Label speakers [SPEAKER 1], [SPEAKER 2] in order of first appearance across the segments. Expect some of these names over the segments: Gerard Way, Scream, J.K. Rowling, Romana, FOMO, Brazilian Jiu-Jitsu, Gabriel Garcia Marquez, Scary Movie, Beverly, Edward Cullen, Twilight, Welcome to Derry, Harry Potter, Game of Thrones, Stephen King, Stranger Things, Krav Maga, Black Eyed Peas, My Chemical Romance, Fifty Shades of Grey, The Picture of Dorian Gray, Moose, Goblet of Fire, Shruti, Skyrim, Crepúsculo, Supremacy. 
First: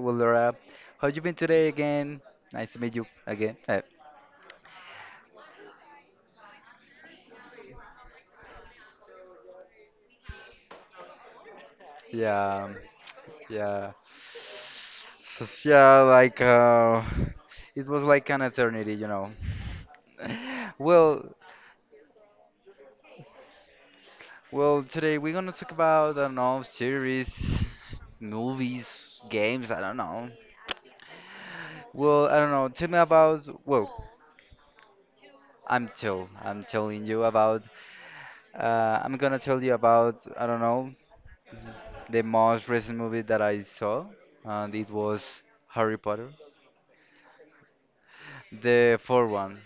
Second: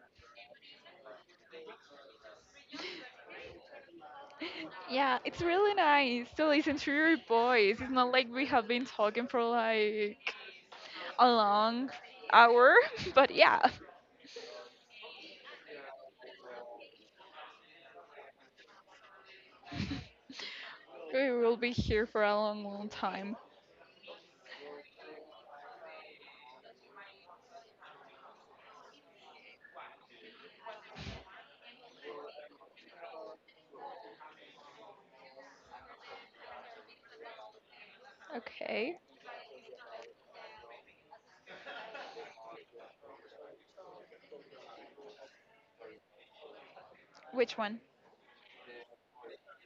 [SPEAKER 1] Laura, how you been today again? Nice to meet you again.
[SPEAKER 2] yeah, it's really nice to listen to your voice. It's not like we have been talking for like a long
[SPEAKER 1] Yeah,
[SPEAKER 2] hour, but yeah,
[SPEAKER 1] yeah. So, yeah, like it was like an eternity. well,
[SPEAKER 2] we will be here for a long, long time.
[SPEAKER 1] well, today we're gonna talk about I don't know series, movies, games. I don't know. Well, I don't know. Tell me about. Well, I'm telling you about.
[SPEAKER 2] Okay,
[SPEAKER 1] I'm gonna tell you about. I don't know. The most recent movie that I saw, and it was Harry Potter.
[SPEAKER 2] which one?
[SPEAKER 1] The fourth one,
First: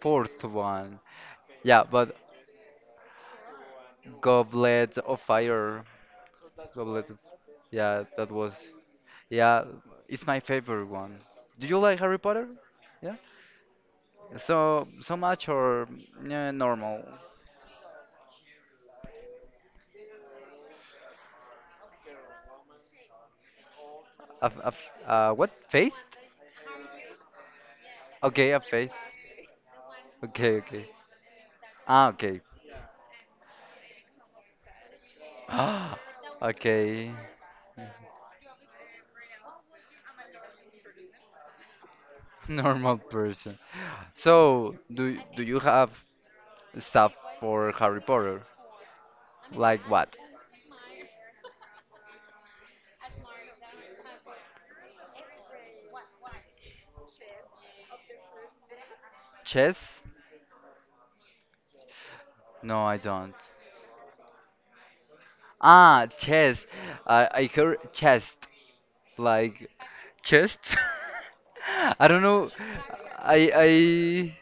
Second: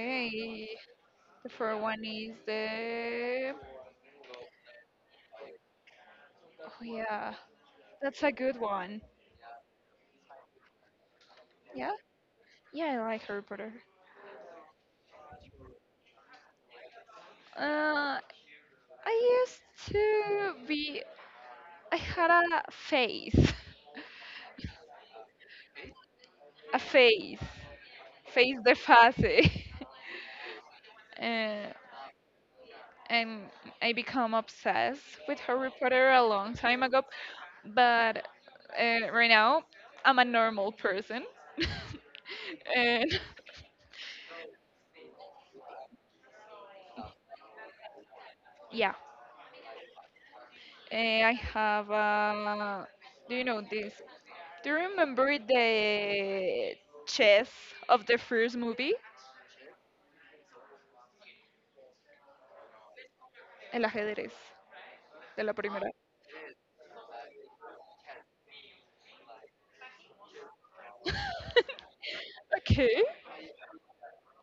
[SPEAKER 1] fourth one.
[SPEAKER 2] the first
[SPEAKER 1] Yeah,
[SPEAKER 2] one
[SPEAKER 1] but
[SPEAKER 2] is the.
[SPEAKER 1] Goblet of Fire.
[SPEAKER 2] Oh,
[SPEAKER 1] Goblet of.
[SPEAKER 2] yeah,
[SPEAKER 1] Yeah,
[SPEAKER 2] that's
[SPEAKER 1] that
[SPEAKER 2] a
[SPEAKER 1] was.
[SPEAKER 2] good one.
[SPEAKER 1] Yeah, it's my favorite one. Do you
[SPEAKER 2] Yeah,
[SPEAKER 1] like Harry Potter?
[SPEAKER 2] yeah, I
[SPEAKER 1] Yeah?
[SPEAKER 2] like Harry Potter.
[SPEAKER 1] So, so much or yeah, normal?
[SPEAKER 2] Uh, I used to be. I had a face,
[SPEAKER 1] What? Face?
[SPEAKER 2] a face,
[SPEAKER 1] Okay,
[SPEAKER 2] face
[SPEAKER 1] a
[SPEAKER 2] the
[SPEAKER 1] face.
[SPEAKER 2] face.
[SPEAKER 1] Okay, okay.
[SPEAKER 2] uh,
[SPEAKER 1] Ah, okay.
[SPEAKER 2] and I become obsessed with Harry Potter a long time ago.
[SPEAKER 1] Okay.
[SPEAKER 2] But right now, I'm a normal person,
[SPEAKER 1] Normal
[SPEAKER 2] and
[SPEAKER 1] person. So, do you have stuff for Harry Potter.
[SPEAKER 2] yeah,
[SPEAKER 1] Like what?
[SPEAKER 2] I have. Do you know this? Do you remember the chess of the first movie?
[SPEAKER 1] Chess? No, I don't.
[SPEAKER 2] El ajedrez de la primera.
[SPEAKER 1] Ah, chess. I heard chest. Like chest? I don't know.
[SPEAKER 2] okay.
[SPEAKER 1] I I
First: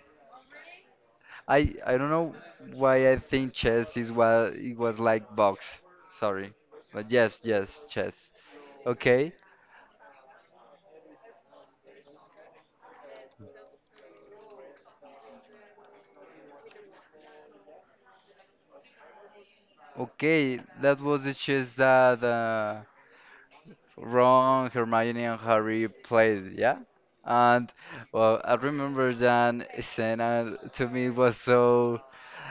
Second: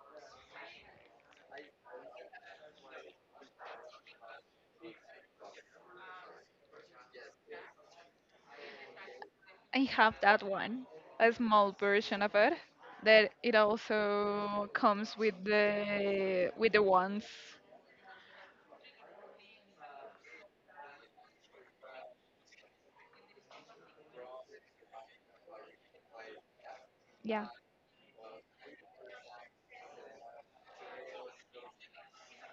[SPEAKER 1] I don't know why I think chess is what it was like box. Sorry. But yes, yes, chess. Okay.
[SPEAKER 2] I have that one, a small version of it, that it also comes with the ones,
[SPEAKER 1] Okay, that was the chess that Ron, Hermione, and Harry played, yeah?
[SPEAKER 2] yeah,
[SPEAKER 1] And well, I remember that scene, and to me it was so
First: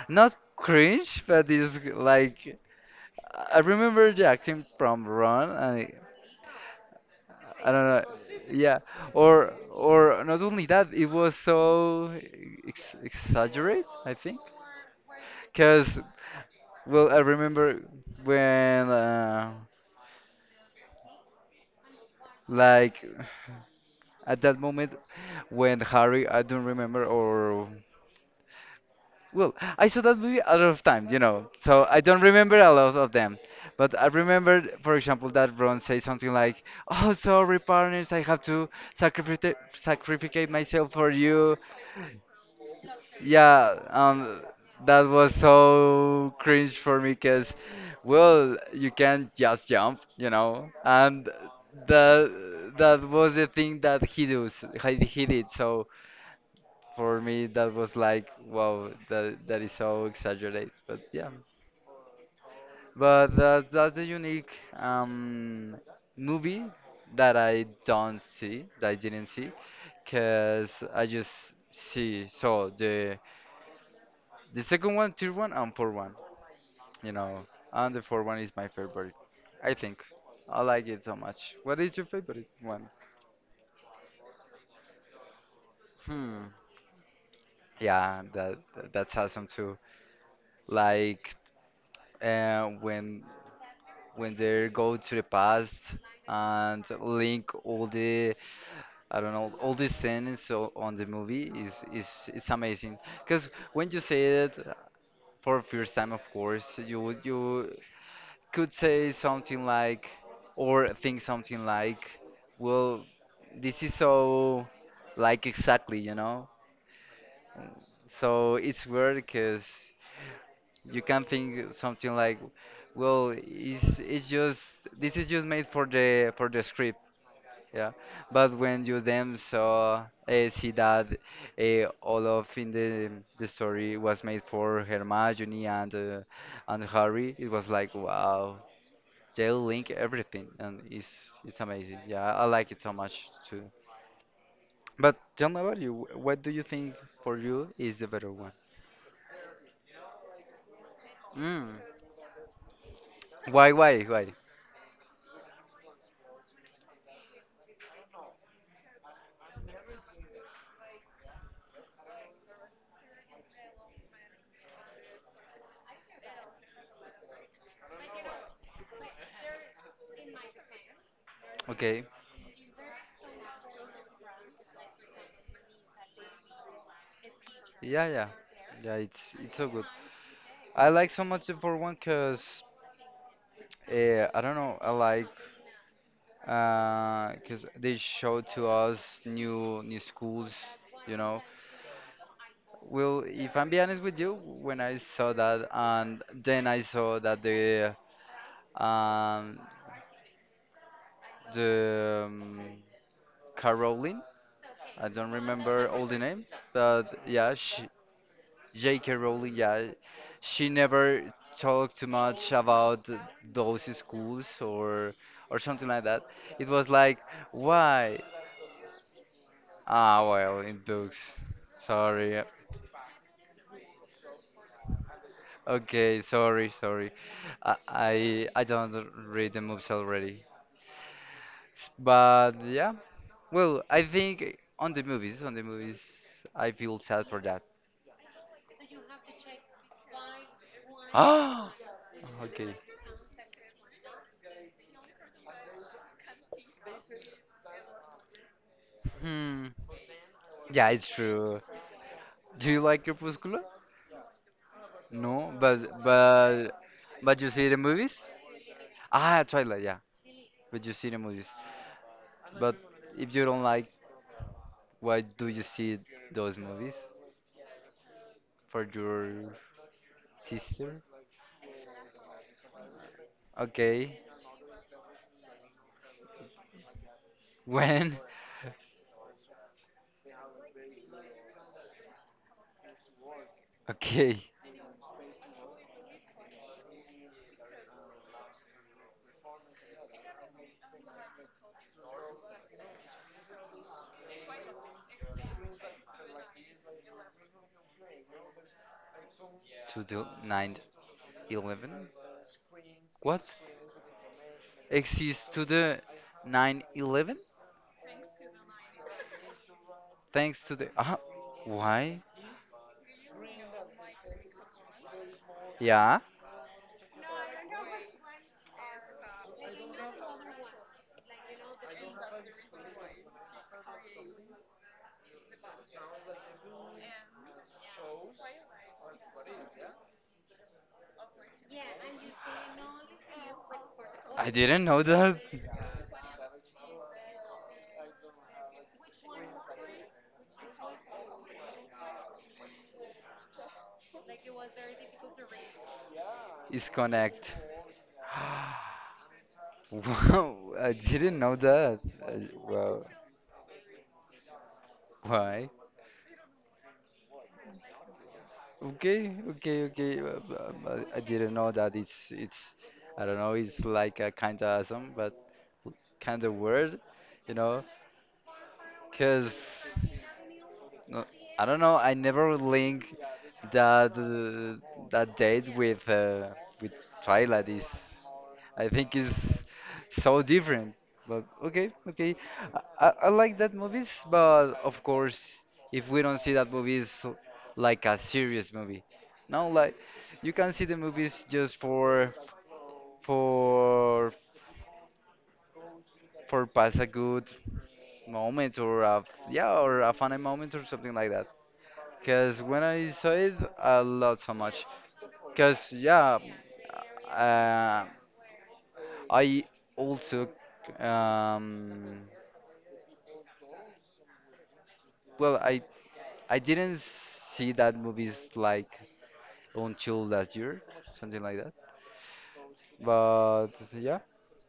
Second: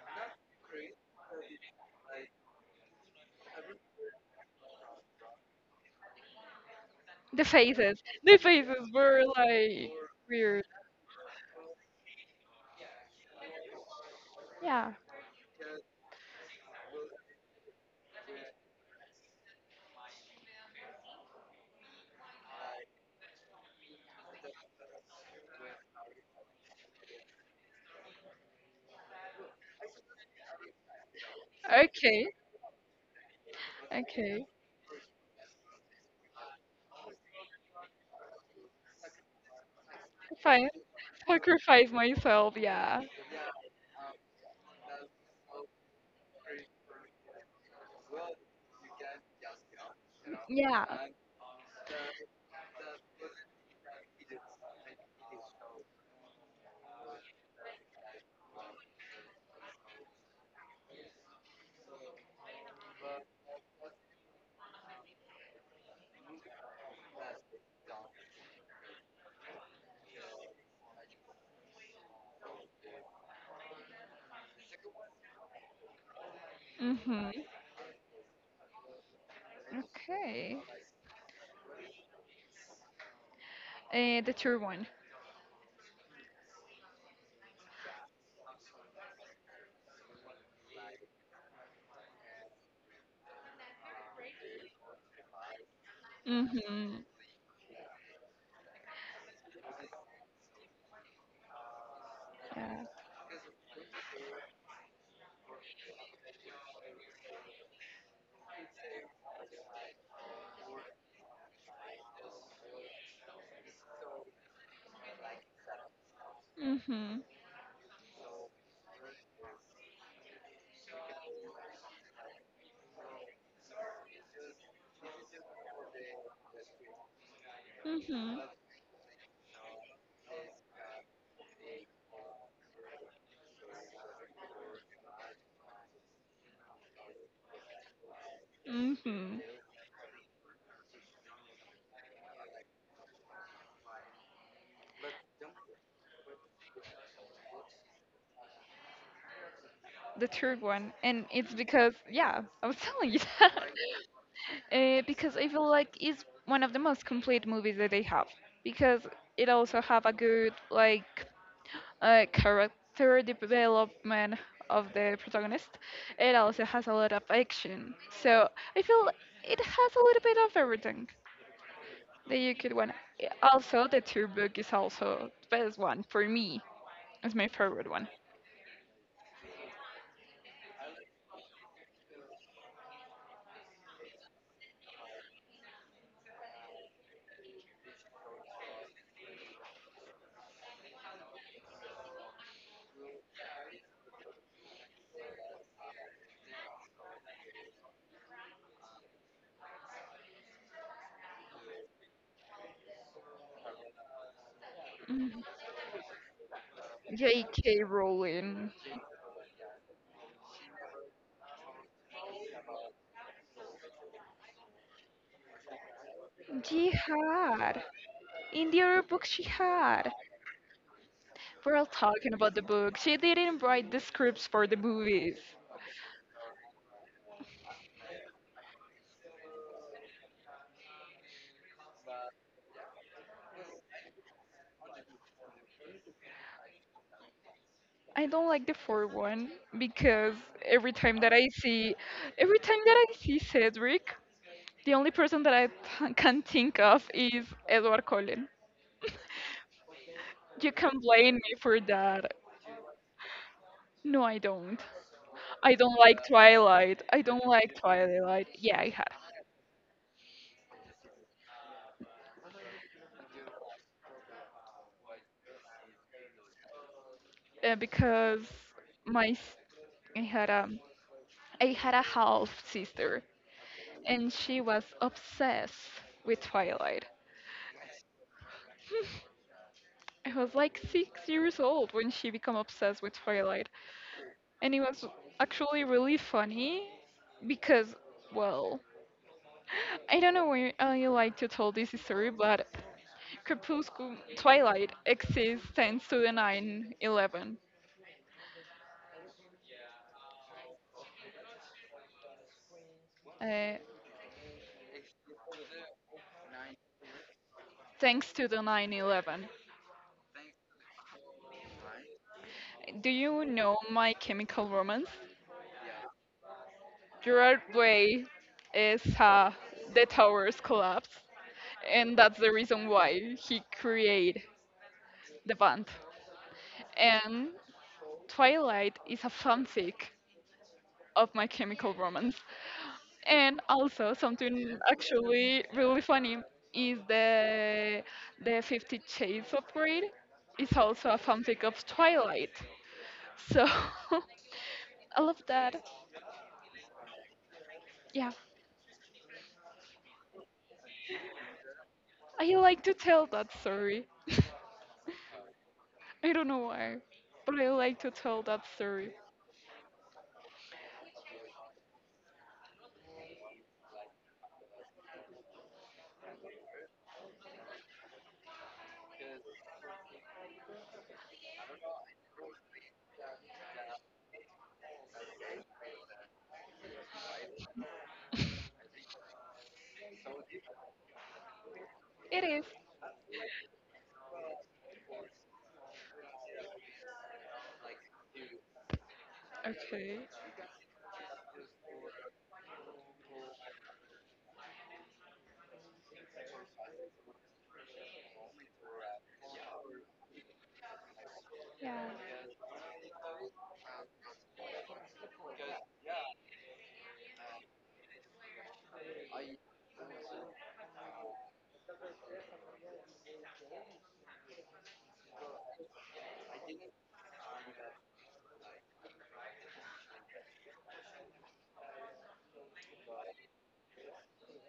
[SPEAKER 1] not cringe, but it's like I remember the acting from Ron, and it-
[SPEAKER 2] the
[SPEAKER 1] I don't
[SPEAKER 2] faces.
[SPEAKER 1] know,
[SPEAKER 2] The
[SPEAKER 1] yeah,
[SPEAKER 2] faces were
[SPEAKER 1] or
[SPEAKER 2] like
[SPEAKER 1] or not
[SPEAKER 2] weird.
[SPEAKER 1] only that, it was so ex exaggerate, I think,
[SPEAKER 2] Yeah.
[SPEAKER 1] because well, I remember when like at that moment when Harry, I don't remember, or well, I saw that movie a lot of times, you know, so I don't
[SPEAKER 2] Okay.
[SPEAKER 1] remember a lot of them. But I
[SPEAKER 2] Okay.
[SPEAKER 1] remember, for example, that Ron says something like, "Oh, sorry, partners, I have to sacrifice sacrificate
[SPEAKER 2] Fine.
[SPEAKER 1] myself for you."
[SPEAKER 2] Sacrifice myself. Yeah.
[SPEAKER 1] Yeah, that was so cringe for me because, well, you can't just jump, you know,
[SPEAKER 2] Yeah.
[SPEAKER 1] and that that was the thing that he does, he did. So for me that was like wow, that that is so exaggerated, but yeah, but that's a unique um movie that I didn't see, because I just see so the second one, third one, and fourth one, you
[SPEAKER 2] Mhm.
[SPEAKER 1] know. And the fourth one is my favorite, I think. I
[SPEAKER 2] Okay.
[SPEAKER 1] like it so much. What is your favorite one?
[SPEAKER 2] The true one.
[SPEAKER 1] Hmm, yeah, that that's awesome too, like uh, when when they go to the past and
[SPEAKER 2] Mhm.
[SPEAKER 1] link all the I don't know, all the scenes on the movie is it's
[SPEAKER 2] Yeah.
[SPEAKER 1] amazing, because when you say it for first time, of course, you could say something like, or think something like, well, this is so like exactly, you know.
[SPEAKER 2] Mhm.
[SPEAKER 1] So it's weird because you can think something like, well, it's just this is just made for the script. Yeah,
[SPEAKER 2] Mhm.
[SPEAKER 1] but when you then saw see that all of in the story was made for Hermione, and Harry, it was like wow,
[SPEAKER 2] Mhm.
[SPEAKER 1] they link everything, and it's amazing. Yeah, I like it so much too. But tell me about you. What do you think for you is the better one?
[SPEAKER 2] The third one, and it's
[SPEAKER 1] Mm.
[SPEAKER 2] because yeah, I was telling you that
[SPEAKER 1] Why? Why? Why?
[SPEAKER 2] because I feel like it's one of the most complete movies that they have because it also have a good like character development of the protagonist. It also has a lot of action, so I feel it has a little bit of everything
[SPEAKER 1] Okay.
[SPEAKER 2] that you could want. Yeah, also, the third book is also the best one for me. It's my favorite
[SPEAKER 1] Yeah,
[SPEAKER 2] one.
[SPEAKER 1] yeah, yeah. It's so good. I like so much the for one because I don't know. I like. Because they show to us new schools, you know. Well, if I'm be honest with you, when I saw that, and then I saw that um, the Caroline, I don't
[SPEAKER 2] Mhm.
[SPEAKER 1] remember all the name, but yeah,
[SPEAKER 2] J.K.
[SPEAKER 1] she,
[SPEAKER 2] Rowling.
[SPEAKER 1] J.K. Rowling, yeah, she never talked too much about those schools, or something like that. It was like,
[SPEAKER 2] Jihad.
[SPEAKER 1] why?
[SPEAKER 2] In the other book she had.
[SPEAKER 1] Ah, well, in books.
[SPEAKER 2] We're all talking
[SPEAKER 1] Sorry.
[SPEAKER 2] about the book. She didn't write the scripts for the movies.
[SPEAKER 1] Okay, sorry, sorry. I don't read the movies already. But yeah. Well, I think on the movies, I feel sad for that.
[SPEAKER 2] I don't like the fourth one because every time that I
[SPEAKER 1] Ah.
[SPEAKER 2] see, every
[SPEAKER 1] Okay.
[SPEAKER 2] time that I see Cedric, the only person that I can think of is Edward Cullen.
[SPEAKER 1] Hmm.
[SPEAKER 2] You
[SPEAKER 1] Yeah,
[SPEAKER 2] can
[SPEAKER 1] it's
[SPEAKER 2] blame me
[SPEAKER 1] true.
[SPEAKER 2] for that.
[SPEAKER 1] Do you like Crepúsculo?
[SPEAKER 2] No, I don't.
[SPEAKER 1] No,
[SPEAKER 2] I don't like Twilight. I
[SPEAKER 1] but
[SPEAKER 2] don't
[SPEAKER 1] you see the
[SPEAKER 2] like
[SPEAKER 1] movies?
[SPEAKER 2] Twilight. Yeah, I had
[SPEAKER 1] Ah, Twilight, yeah. But you see the movies. But if you don't like, why do you see those movies?
[SPEAKER 2] because
[SPEAKER 1] For
[SPEAKER 2] my
[SPEAKER 1] your
[SPEAKER 2] s- I had a
[SPEAKER 1] sister?
[SPEAKER 2] I had a half sister
[SPEAKER 1] Okay.
[SPEAKER 2] and she was obsessed with Twilight.
[SPEAKER 1] When?
[SPEAKER 2] I was like 6 years old when she became obsessed with Twilight,
[SPEAKER 1] Okay.
[SPEAKER 2] and it was actually really funny because, well, I don't know where I like to tell this story, but Crepuscule Twilight exists thanks to the 9/11.
[SPEAKER 1] To the 9/11. What?
[SPEAKER 2] Uh,
[SPEAKER 1] Exists to the 9/11.
[SPEAKER 2] thanks to the 9/11.
[SPEAKER 1] Thanks to the. Ah, why?
[SPEAKER 2] Do you know My Chemical Romance?
[SPEAKER 1] Yeah?
[SPEAKER 2] Gerard Way is the towers collapse. And that's the reason why he created the band. And Twilight is a fanfic of My Chemical Romance. And also
[SPEAKER 1] I
[SPEAKER 2] something
[SPEAKER 1] didn't know that.
[SPEAKER 2] actually really funny is the Fifty Shades of Grey is also a fanfic of Twilight. So I love that.
[SPEAKER 1] Is connect.
[SPEAKER 2] Yeah,
[SPEAKER 1] Wow, I didn't know that. I,
[SPEAKER 2] I like to
[SPEAKER 1] well,
[SPEAKER 2] tell that story.
[SPEAKER 1] why?
[SPEAKER 2] I don't know why, but I like to tell that story.
[SPEAKER 1] Okay, okay, okay. I didn't know that it's it's. I don't know. It's like a kind of awesome, but kind of weird, you know? Cause no, I don't know. I never link that that date with Twilight is. I think it's so different. But okay, okay.
[SPEAKER 2] It is
[SPEAKER 1] I like that movies, but of course, if we don't see that movie, it's like a serious movie. No, like
[SPEAKER 2] okay.
[SPEAKER 1] you can see the movies just for for pass a good moment, or a yeah, or a funny moment, or something like that.
[SPEAKER 2] Yeah.
[SPEAKER 1] Cause when I saw it, I loved so much. Cause yeah, uh, I also um, well, I didn't see that movies like until last year, something like that. But yeah,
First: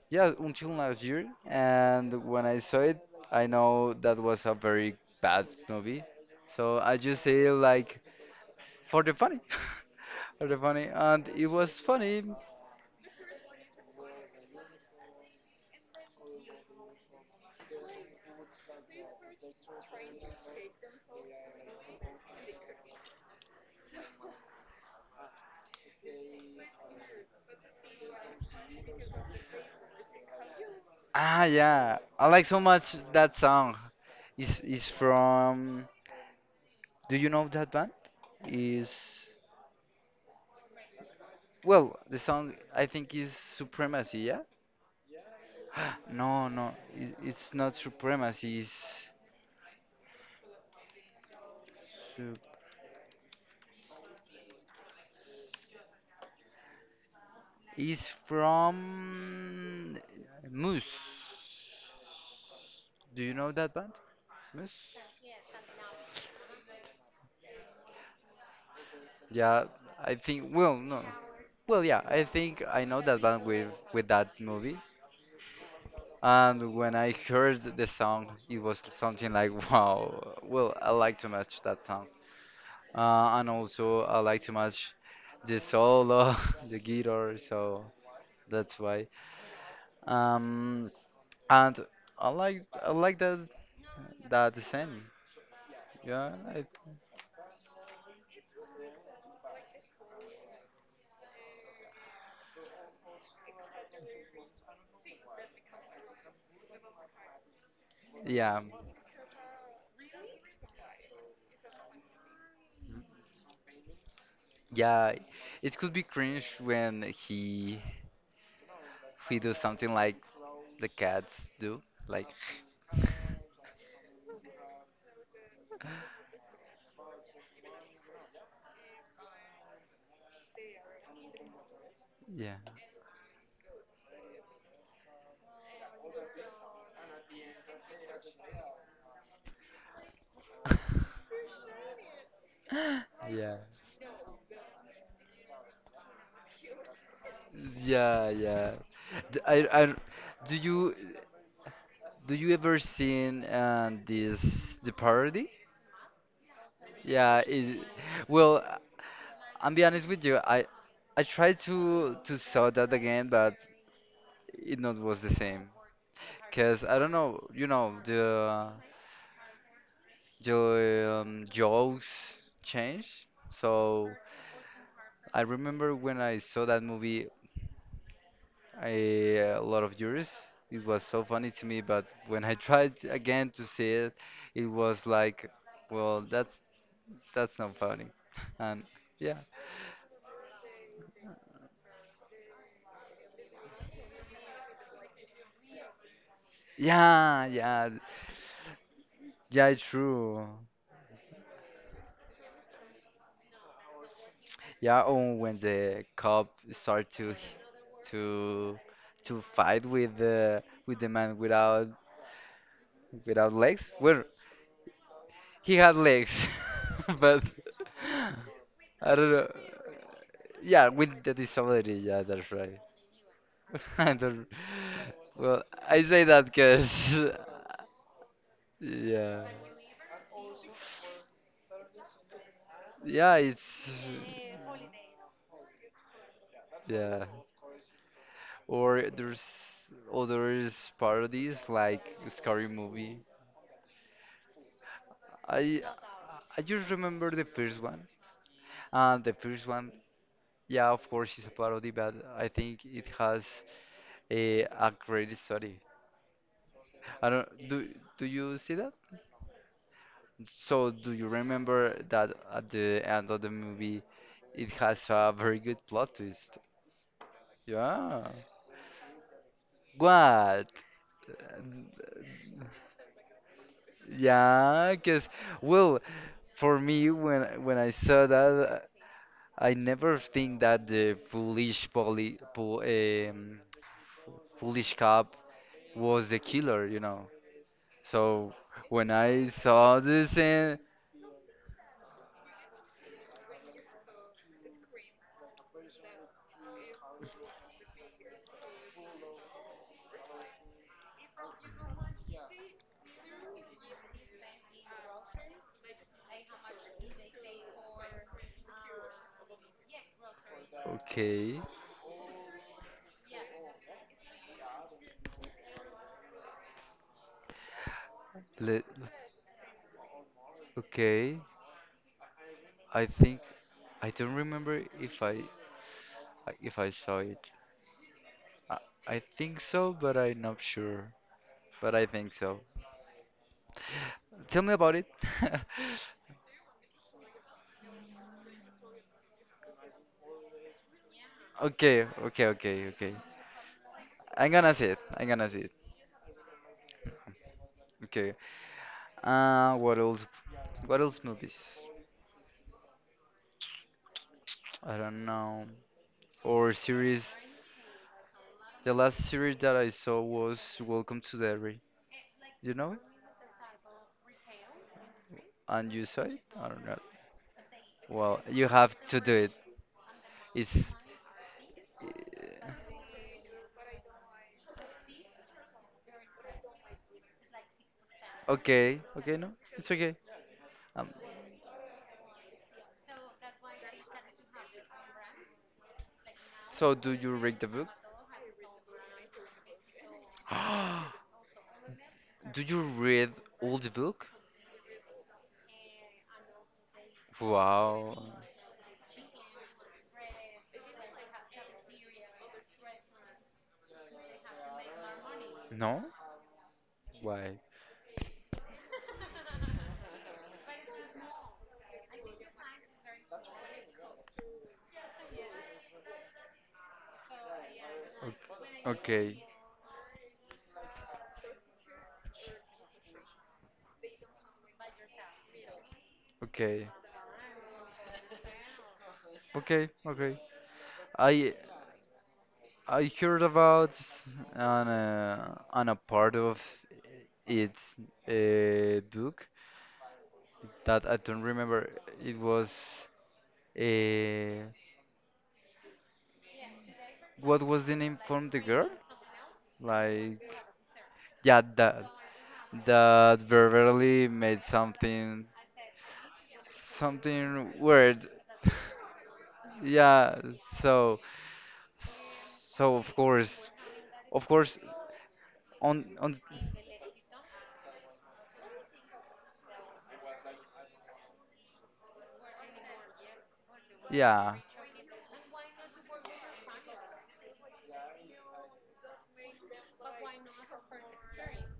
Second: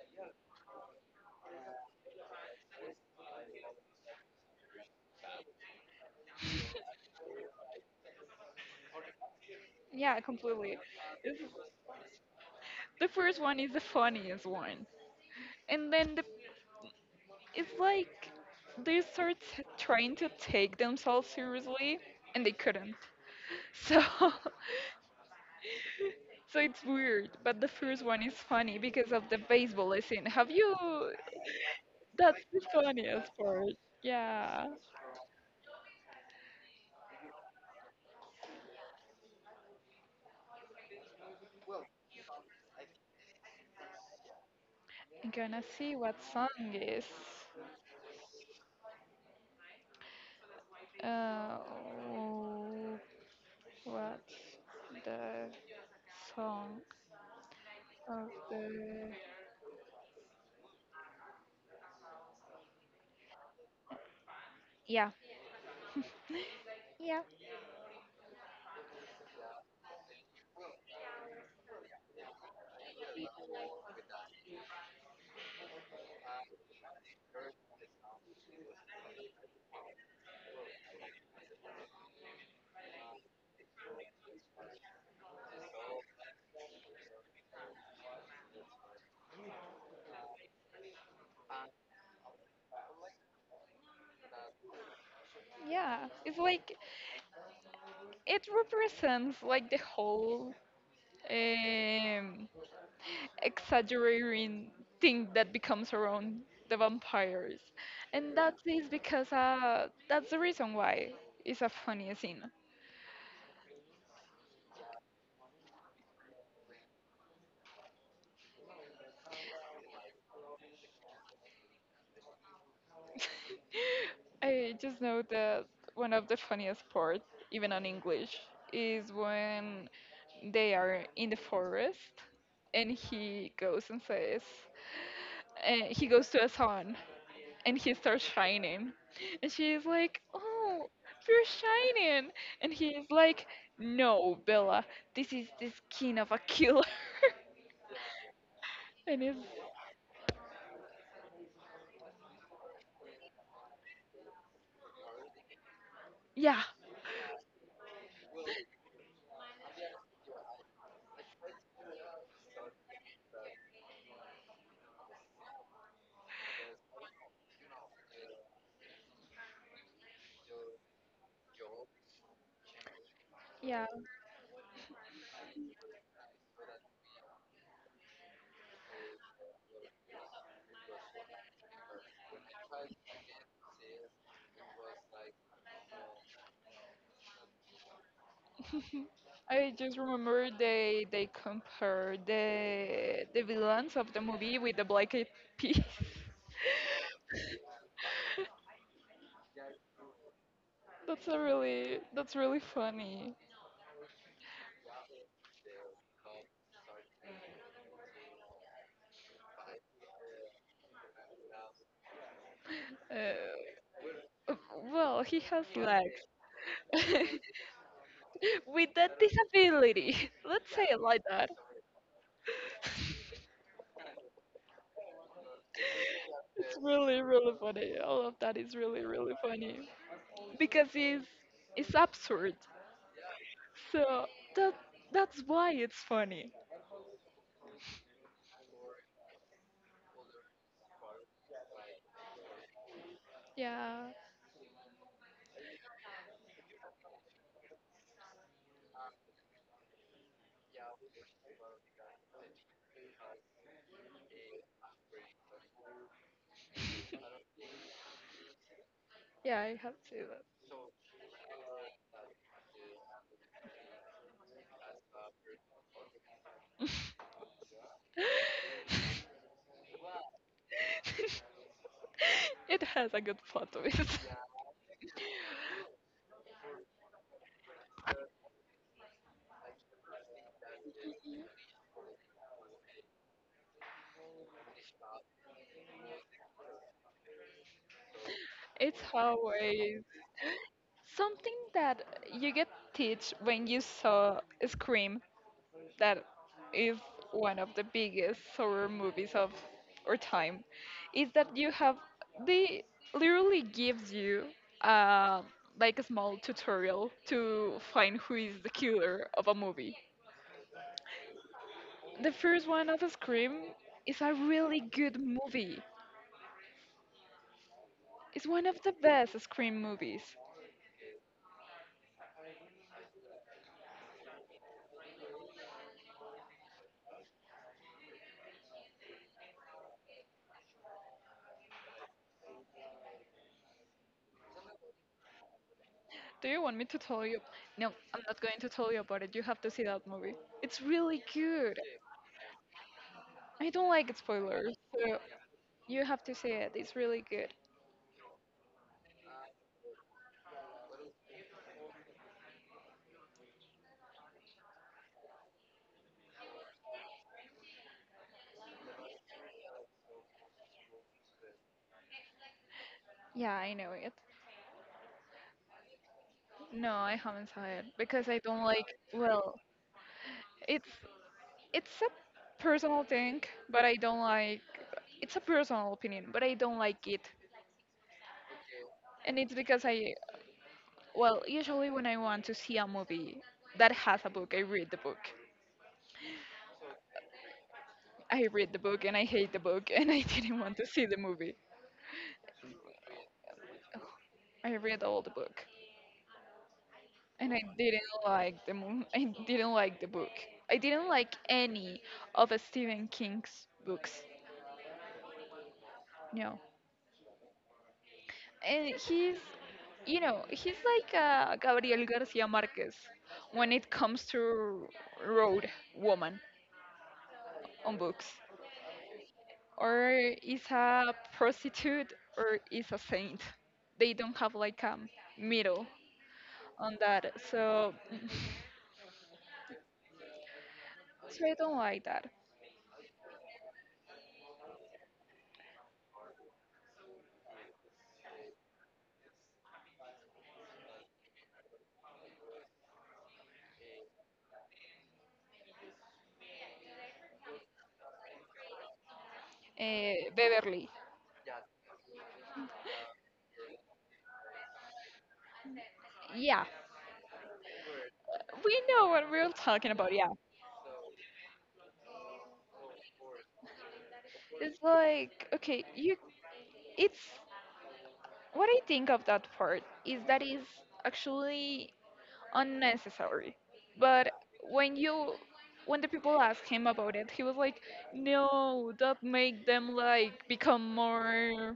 [SPEAKER 1] yeah, until last year. And when I saw it, I know that was a very bad movie. So I just say like for the funny,
[SPEAKER 2] Yeah,
[SPEAKER 1] for the
[SPEAKER 2] completely.
[SPEAKER 1] funny, and it was funny.
[SPEAKER 2] The first one is the funniest one. And then the, it's like they start trying to take themselves seriously and they couldn't. So so it's weird, but the first one is funny because of the baseball scene. Have you
[SPEAKER 1] Ah, yeah, I like
[SPEAKER 2] that's
[SPEAKER 1] so
[SPEAKER 2] the
[SPEAKER 1] much
[SPEAKER 2] funniest
[SPEAKER 1] that
[SPEAKER 2] part.
[SPEAKER 1] song.
[SPEAKER 2] Yeah.
[SPEAKER 1] Is from? Do you know that band? Is, well, the song I think is Supremacy, yeah?
[SPEAKER 2] I'm gonna see what
[SPEAKER 1] No, no,
[SPEAKER 2] song is.
[SPEAKER 1] it, it's not supremacy.
[SPEAKER 2] Uh
[SPEAKER 1] Su-
[SPEAKER 2] oh, what the song
[SPEAKER 1] it's
[SPEAKER 2] of the
[SPEAKER 1] from Moose. Do you know that band? Moose?
[SPEAKER 2] yeah. Yeah.
[SPEAKER 1] Yeah, I think. Well, no. Well, yeah, I think I know that band with that movie. And when I heard the song, it was something like, wow. Well, I like too much that song. And also, I like too much the solo, the guitar. So that's why. Um. And I like that that design.
[SPEAKER 2] Yeah,
[SPEAKER 1] Yeah,
[SPEAKER 2] it's
[SPEAKER 1] it,
[SPEAKER 2] like it represents like the whole um exaggerating thing that becomes around the vampires and that
[SPEAKER 1] yeah,
[SPEAKER 2] is because that's the reason why it's a funny scene.
[SPEAKER 1] yeah. It could be cringe when he do something like the cats do, like
[SPEAKER 2] I just know that one of the funniest parts even on English is when they are in the forest
[SPEAKER 1] yeah,
[SPEAKER 2] and he goes and says he goes to a salon and he starts shining. And she's like, Oh, you're shining. And he's like,
[SPEAKER 1] yeah,
[SPEAKER 2] No, Bella, this is the skin of a killer.
[SPEAKER 1] yeah, yeah.
[SPEAKER 2] and it's,
[SPEAKER 1] D- I, I- do you do you ever seen this the parody?
[SPEAKER 2] yeah.
[SPEAKER 1] Yeah, it, well, I'm be honest with you. I tried to saw that again, but it not was the same. Because I don't know, you know, the jokes change.
[SPEAKER 2] Yeah,
[SPEAKER 1] So I remember when I saw that movie a lot of years, it was so funny to me. But when I tried again to see it, it was like, well, that's not funny. And yeah,
[SPEAKER 2] I just remember they compare the villains of the movie with the Black Eyed Peas.
[SPEAKER 1] yeah, yeah, yeah, it's true.
[SPEAKER 2] That's a really that's really funny.
[SPEAKER 1] Yeah, oh, when the cop start to to fight with the man without
[SPEAKER 2] Uh,
[SPEAKER 1] without legs. Well,
[SPEAKER 2] well, he has
[SPEAKER 1] he had
[SPEAKER 2] legs
[SPEAKER 1] legs, but
[SPEAKER 2] with
[SPEAKER 1] I
[SPEAKER 2] that
[SPEAKER 1] don't know.
[SPEAKER 2] disability. Let's say
[SPEAKER 1] Yeah,
[SPEAKER 2] it like
[SPEAKER 1] with the
[SPEAKER 2] that.
[SPEAKER 1] disability. Yeah, that's right. I don't. Well, I say that
[SPEAKER 2] It's
[SPEAKER 1] because
[SPEAKER 2] really, really funny. All of that is really, really
[SPEAKER 1] yeah,
[SPEAKER 2] funny because it's absurd.
[SPEAKER 1] yeah, it's
[SPEAKER 2] So that that's why it's funny.
[SPEAKER 1] yeah. Or there's others parodies like Scary Movie.
[SPEAKER 2] Yeah,
[SPEAKER 1] I I just remember the first one. The first one, yeah, of course, it's a parody, but I think it has Eh, a great story. I don't do, do you see that?
[SPEAKER 2] yeah, I have seen that.
[SPEAKER 1] So do you remember that at the end of the movie it has a very good plot twist? Yeah. What? And,
[SPEAKER 2] It has a good plot twist.
[SPEAKER 1] yeah, because well, for me when I saw that I never think that the foolish cop was the killer, you know. So
[SPEAKER 2] It's
[SPEAKER 1] when I saw
[SPEAKER 2] always
[SPEAKER 1] this, and
[SPEAKER 2] something that you get teach when you saw Scream that is one of the biggest horror movies of our time is that you have they literally gives you uh, like a small tutorial to find who is the killer of a movie.
[SPEAKER 1] okay.
[SPEAKER 2] The first one of Scream is a really good movie. It's one
[SPEAKER 1] Le
[SPEAKER 2] of the best Scream movies.
[SPEAKER 1] okay, I think I don't remember if I saw it. I, I think so, but I'm not sure. But I think so. Tell me about it.
[SPEAKER 2] Do you want me to tell you? No, I'm not going to tell you about it. You have to see that movie. It's really good.
[SPEAKER 1] Okay, okay, okay, okay.
[SPEAKER 2] I don't like
[SPEAKER 1] I'm gonna
[SPEAKER 2] spoilers,
[SPEAKER 1] see it.
[SPEAKER 2] so
[SPEAKER 1] I'm gonna see it.
[SPEAKER 2] you have to see it. It's really good.
[SPEAKER 1] Okay. What else? What else movies? I don't know. Or series. The last series that I saw was Welcome to Derry. You know it?
[SPEAKER 2] Yeah, I know it.
[SPEAKER 1] And you saw it? I don't
[SPEAKER 2] No,
[SPEAKER 1] know.
[SPEAKER 2] I haven't saw it because I
[SPEAKER 1] Well,
[SPEAKER 2] don't
[SPEAKER 1] you
[SPEAKER 2] like.
[SPEAKER 1] have to do it.
[SPEAKER 2] Well,
[SPEAKER 1] Is
[SPEAKER 2] it's it's a personal thing, but I don't like. It's a personal opinion, but I don't like it,
[SPEAKER 1] okay, okay,
[SPEAKER 2] and
[SPEAKER 1] no,
[SPEAKER 2] it's because
[SPEAKER 1] it's okay.
[SPEAKER 2] I.
[SPEAKER 1] Um,
[SPEAKER 2] Well, usually when I want to see a movie that has a book, I read the book.
[SPEAKER 1] so do you read the book?
[SPEAKER 2] I read the book and I hate the book and I didn't want to see the movie.
[SPEAKER 1] Do you read all the book?
[SPEAKER 2] I read all the book. And I didn't
[SPEAKER 1] Wow.
[SPEAKER 2] like the movie. I didn't like the book. I didn't like any of Stephen King's books.
[SPEAKER 1] No?
[SPEAKER 2] No,
[SPEAKER 1] Why?
[SPEAKER 2] and he's, you know, he's like Gabriel Garcia Marquez when it comes to road woman on books,
[SPEAKER 1] Okay,
[SPEAKER 2] or is a prostitute or is a saint. They don't have like a middle
[SPEAKER 1] okay,
[SPEAKER 2] on that, so
[SPEAKER 1] okay, okay.
[SPEAKER 2] so
[SPEAKER 1] I
[SPEAKER 2] I don't like that.
[SPEAKER 1] I heard about an a part of its book that I don't remember. It was a what was the name from the girl? Like
[SPEAKER 2] Beverly,
[SPEAKER 1] yeah, that that Beverly made something
[SPEAKER 2] yeah,
[SPEAKER 1] something weird.
[SPEAKER 2] we know what we're talking about. Yeah,
[SPEAKER 1] Yeah, so so of course,
[SPEAKER 2] it's like okay you
[SPEAKER 1] on
[SPEAKER 2] it's what I think of that part is that is actually unnecessary but
[SPEAKER 1] yeah,
[SPEAKER 2] when you when the people asked him about it he was like no that make them like become more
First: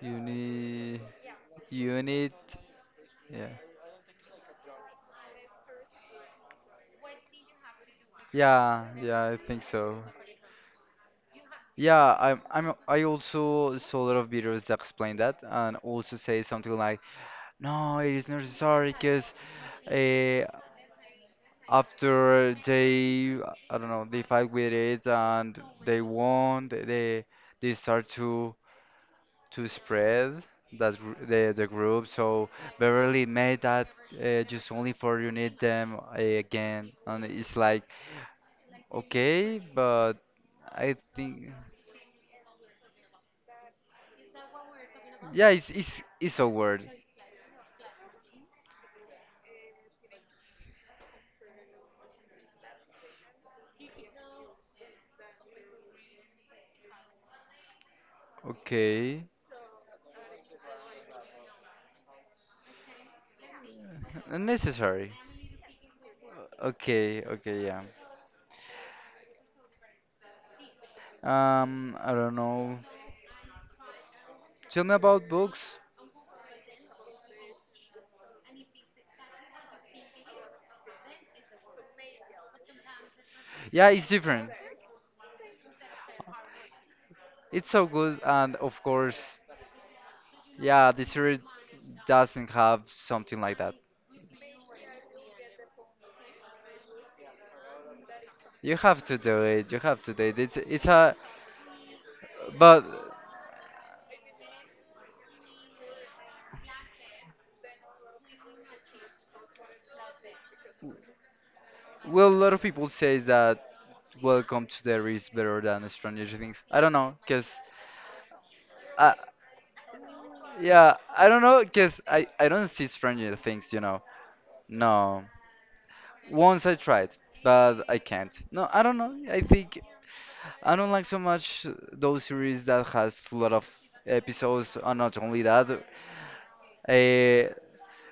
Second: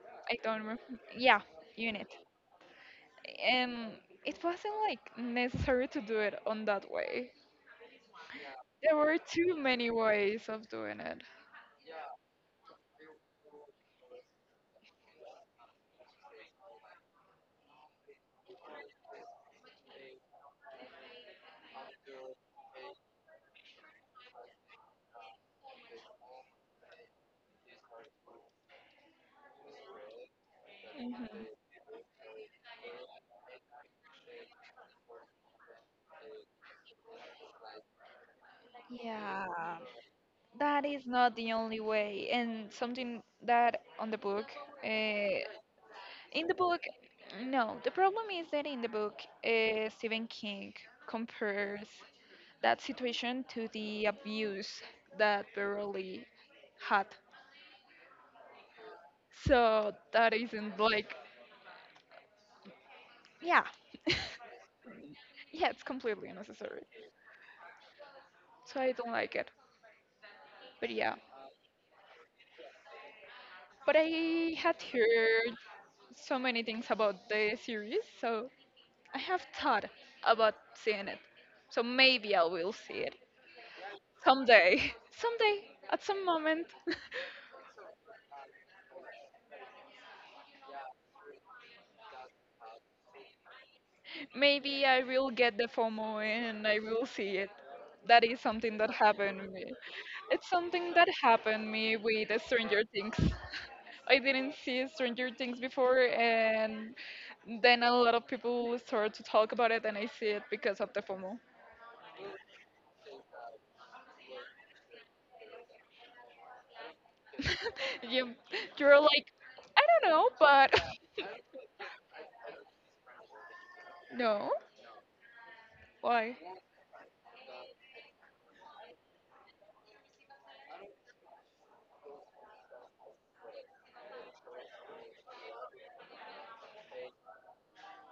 [SPEAKER 1] you
[SPEAKER 2] I don't remember.
[SPEAKER 1] need
[SPEAKER 2] Yeah,
[SPEAKER 1] you
[SPEAKER 2] unit.
[SPEAKER 1] need yeah,
[SPEAKER 2] And it wasn't like necessary to do it on that way.
[SPEAKER 1] yeah,
[SPEAKER 2] There were
[SPEAKER 1] yeah, I
[SPEAKER 2] too
[SPEAKER 1] think
[SPEAKER 2] many
[SPEAKER 1] so.
[SPEAKER 2] ways of doing it.
[SPEAKER 1] Yeah, I also saw a lot of videos that explain that and also say something like, no, it is not necessary because uh, after they, I don't know, they fight with it and they won, they start to spread that
[SPEAKER 2] Hmm.
[SPEAKER 1] the group. So Beverly made that just only for you need them again, and it's like,
[SPEAKER 2] Yeah,
[SPEAKER 1] okay, but
[SPEAKER 2] that
[SPEAKER 1] I
[SPEAKER 2] is not
[SPEAKER 1] think.
[SPEAKER 2] the only way and something that on the book uh,
[SPEAKER 1] Yeah, it's
[SPEAKER 2] in
[SPEAKER 1] a
[SPEAKER 2] the book
[SPEAKER 1] word.
[SPEAKER 2] no the problem is that in the book Stephen King compares that situation to the abuse that Beverly had
[SPEAKER 1] Okay.
[SPEAKER 2] so that isn't like yeah
[SPEAKER 1] Unnecessary.
[SPEAKER 2] yeah it's completely unnecessary
[SPEAKER 1] Okay, okay, yeah.
[SPEAKER 2] so I don't like it but yeah
[SPEAKER 1] I don't know.
[SPEAKER 2] but I had
[SPEAKER 1] Tell me about
[SPEAKER 2] heard
[SPEAKER 1] books.
[SPEAKER 2] so many things about the series, so I have thought about seeing it, so maybe I will see it
[SPEAKER 1] Yeah, it's different.
[SPEAKER 2] someday. Someday, at some moment,
[SPEAKER 1] It's so good, and of course, yeah, the series doesn't have something like that.
[SPEAKER 2] maybe I will get the FOMO and I will see it. That is something
[SPEAKER 1] You
[SPEAKER 2] that
[SPEAKER 1] have to
[SPEAKER 2] happened
[SPEAKER 1] do
[SPEAKER 2] to me.
[SPEAKER 1] it. You have to do it.
[SPEAKER 2] It's
[SPEAKER 1] It's
[SPEAKER 2] something that
[SPEAKER 1] a,
[SPEAKER 2] happened me with the Stranger
[SPEAKER 1] but
[SPEAKER 2] Things. I didn't see Stranger Things before, and then a lot of people start to talk about it, and I see it because of the FOMO.
[SPEAKER 1] well, a lot of people say that Welcome to the is better than Stranger Things. I don't know, cause
[SPEAKER 2] you, you're
[SPEAKER 1] Uh,
[SPEAKER 2] like, I don't know, but
[SPEAKER 1] yeah, I don't know, cause I don't see Stranger Things, you know.
[SPEAKER 2] no,
[SPEAKER 1] No,
[SPEAKER 2] why?
[SPEAKER 1] once I tried, but I can't. No, I don't know. I think I don't like so much those series that has a lot of episodes, and not only that, uh,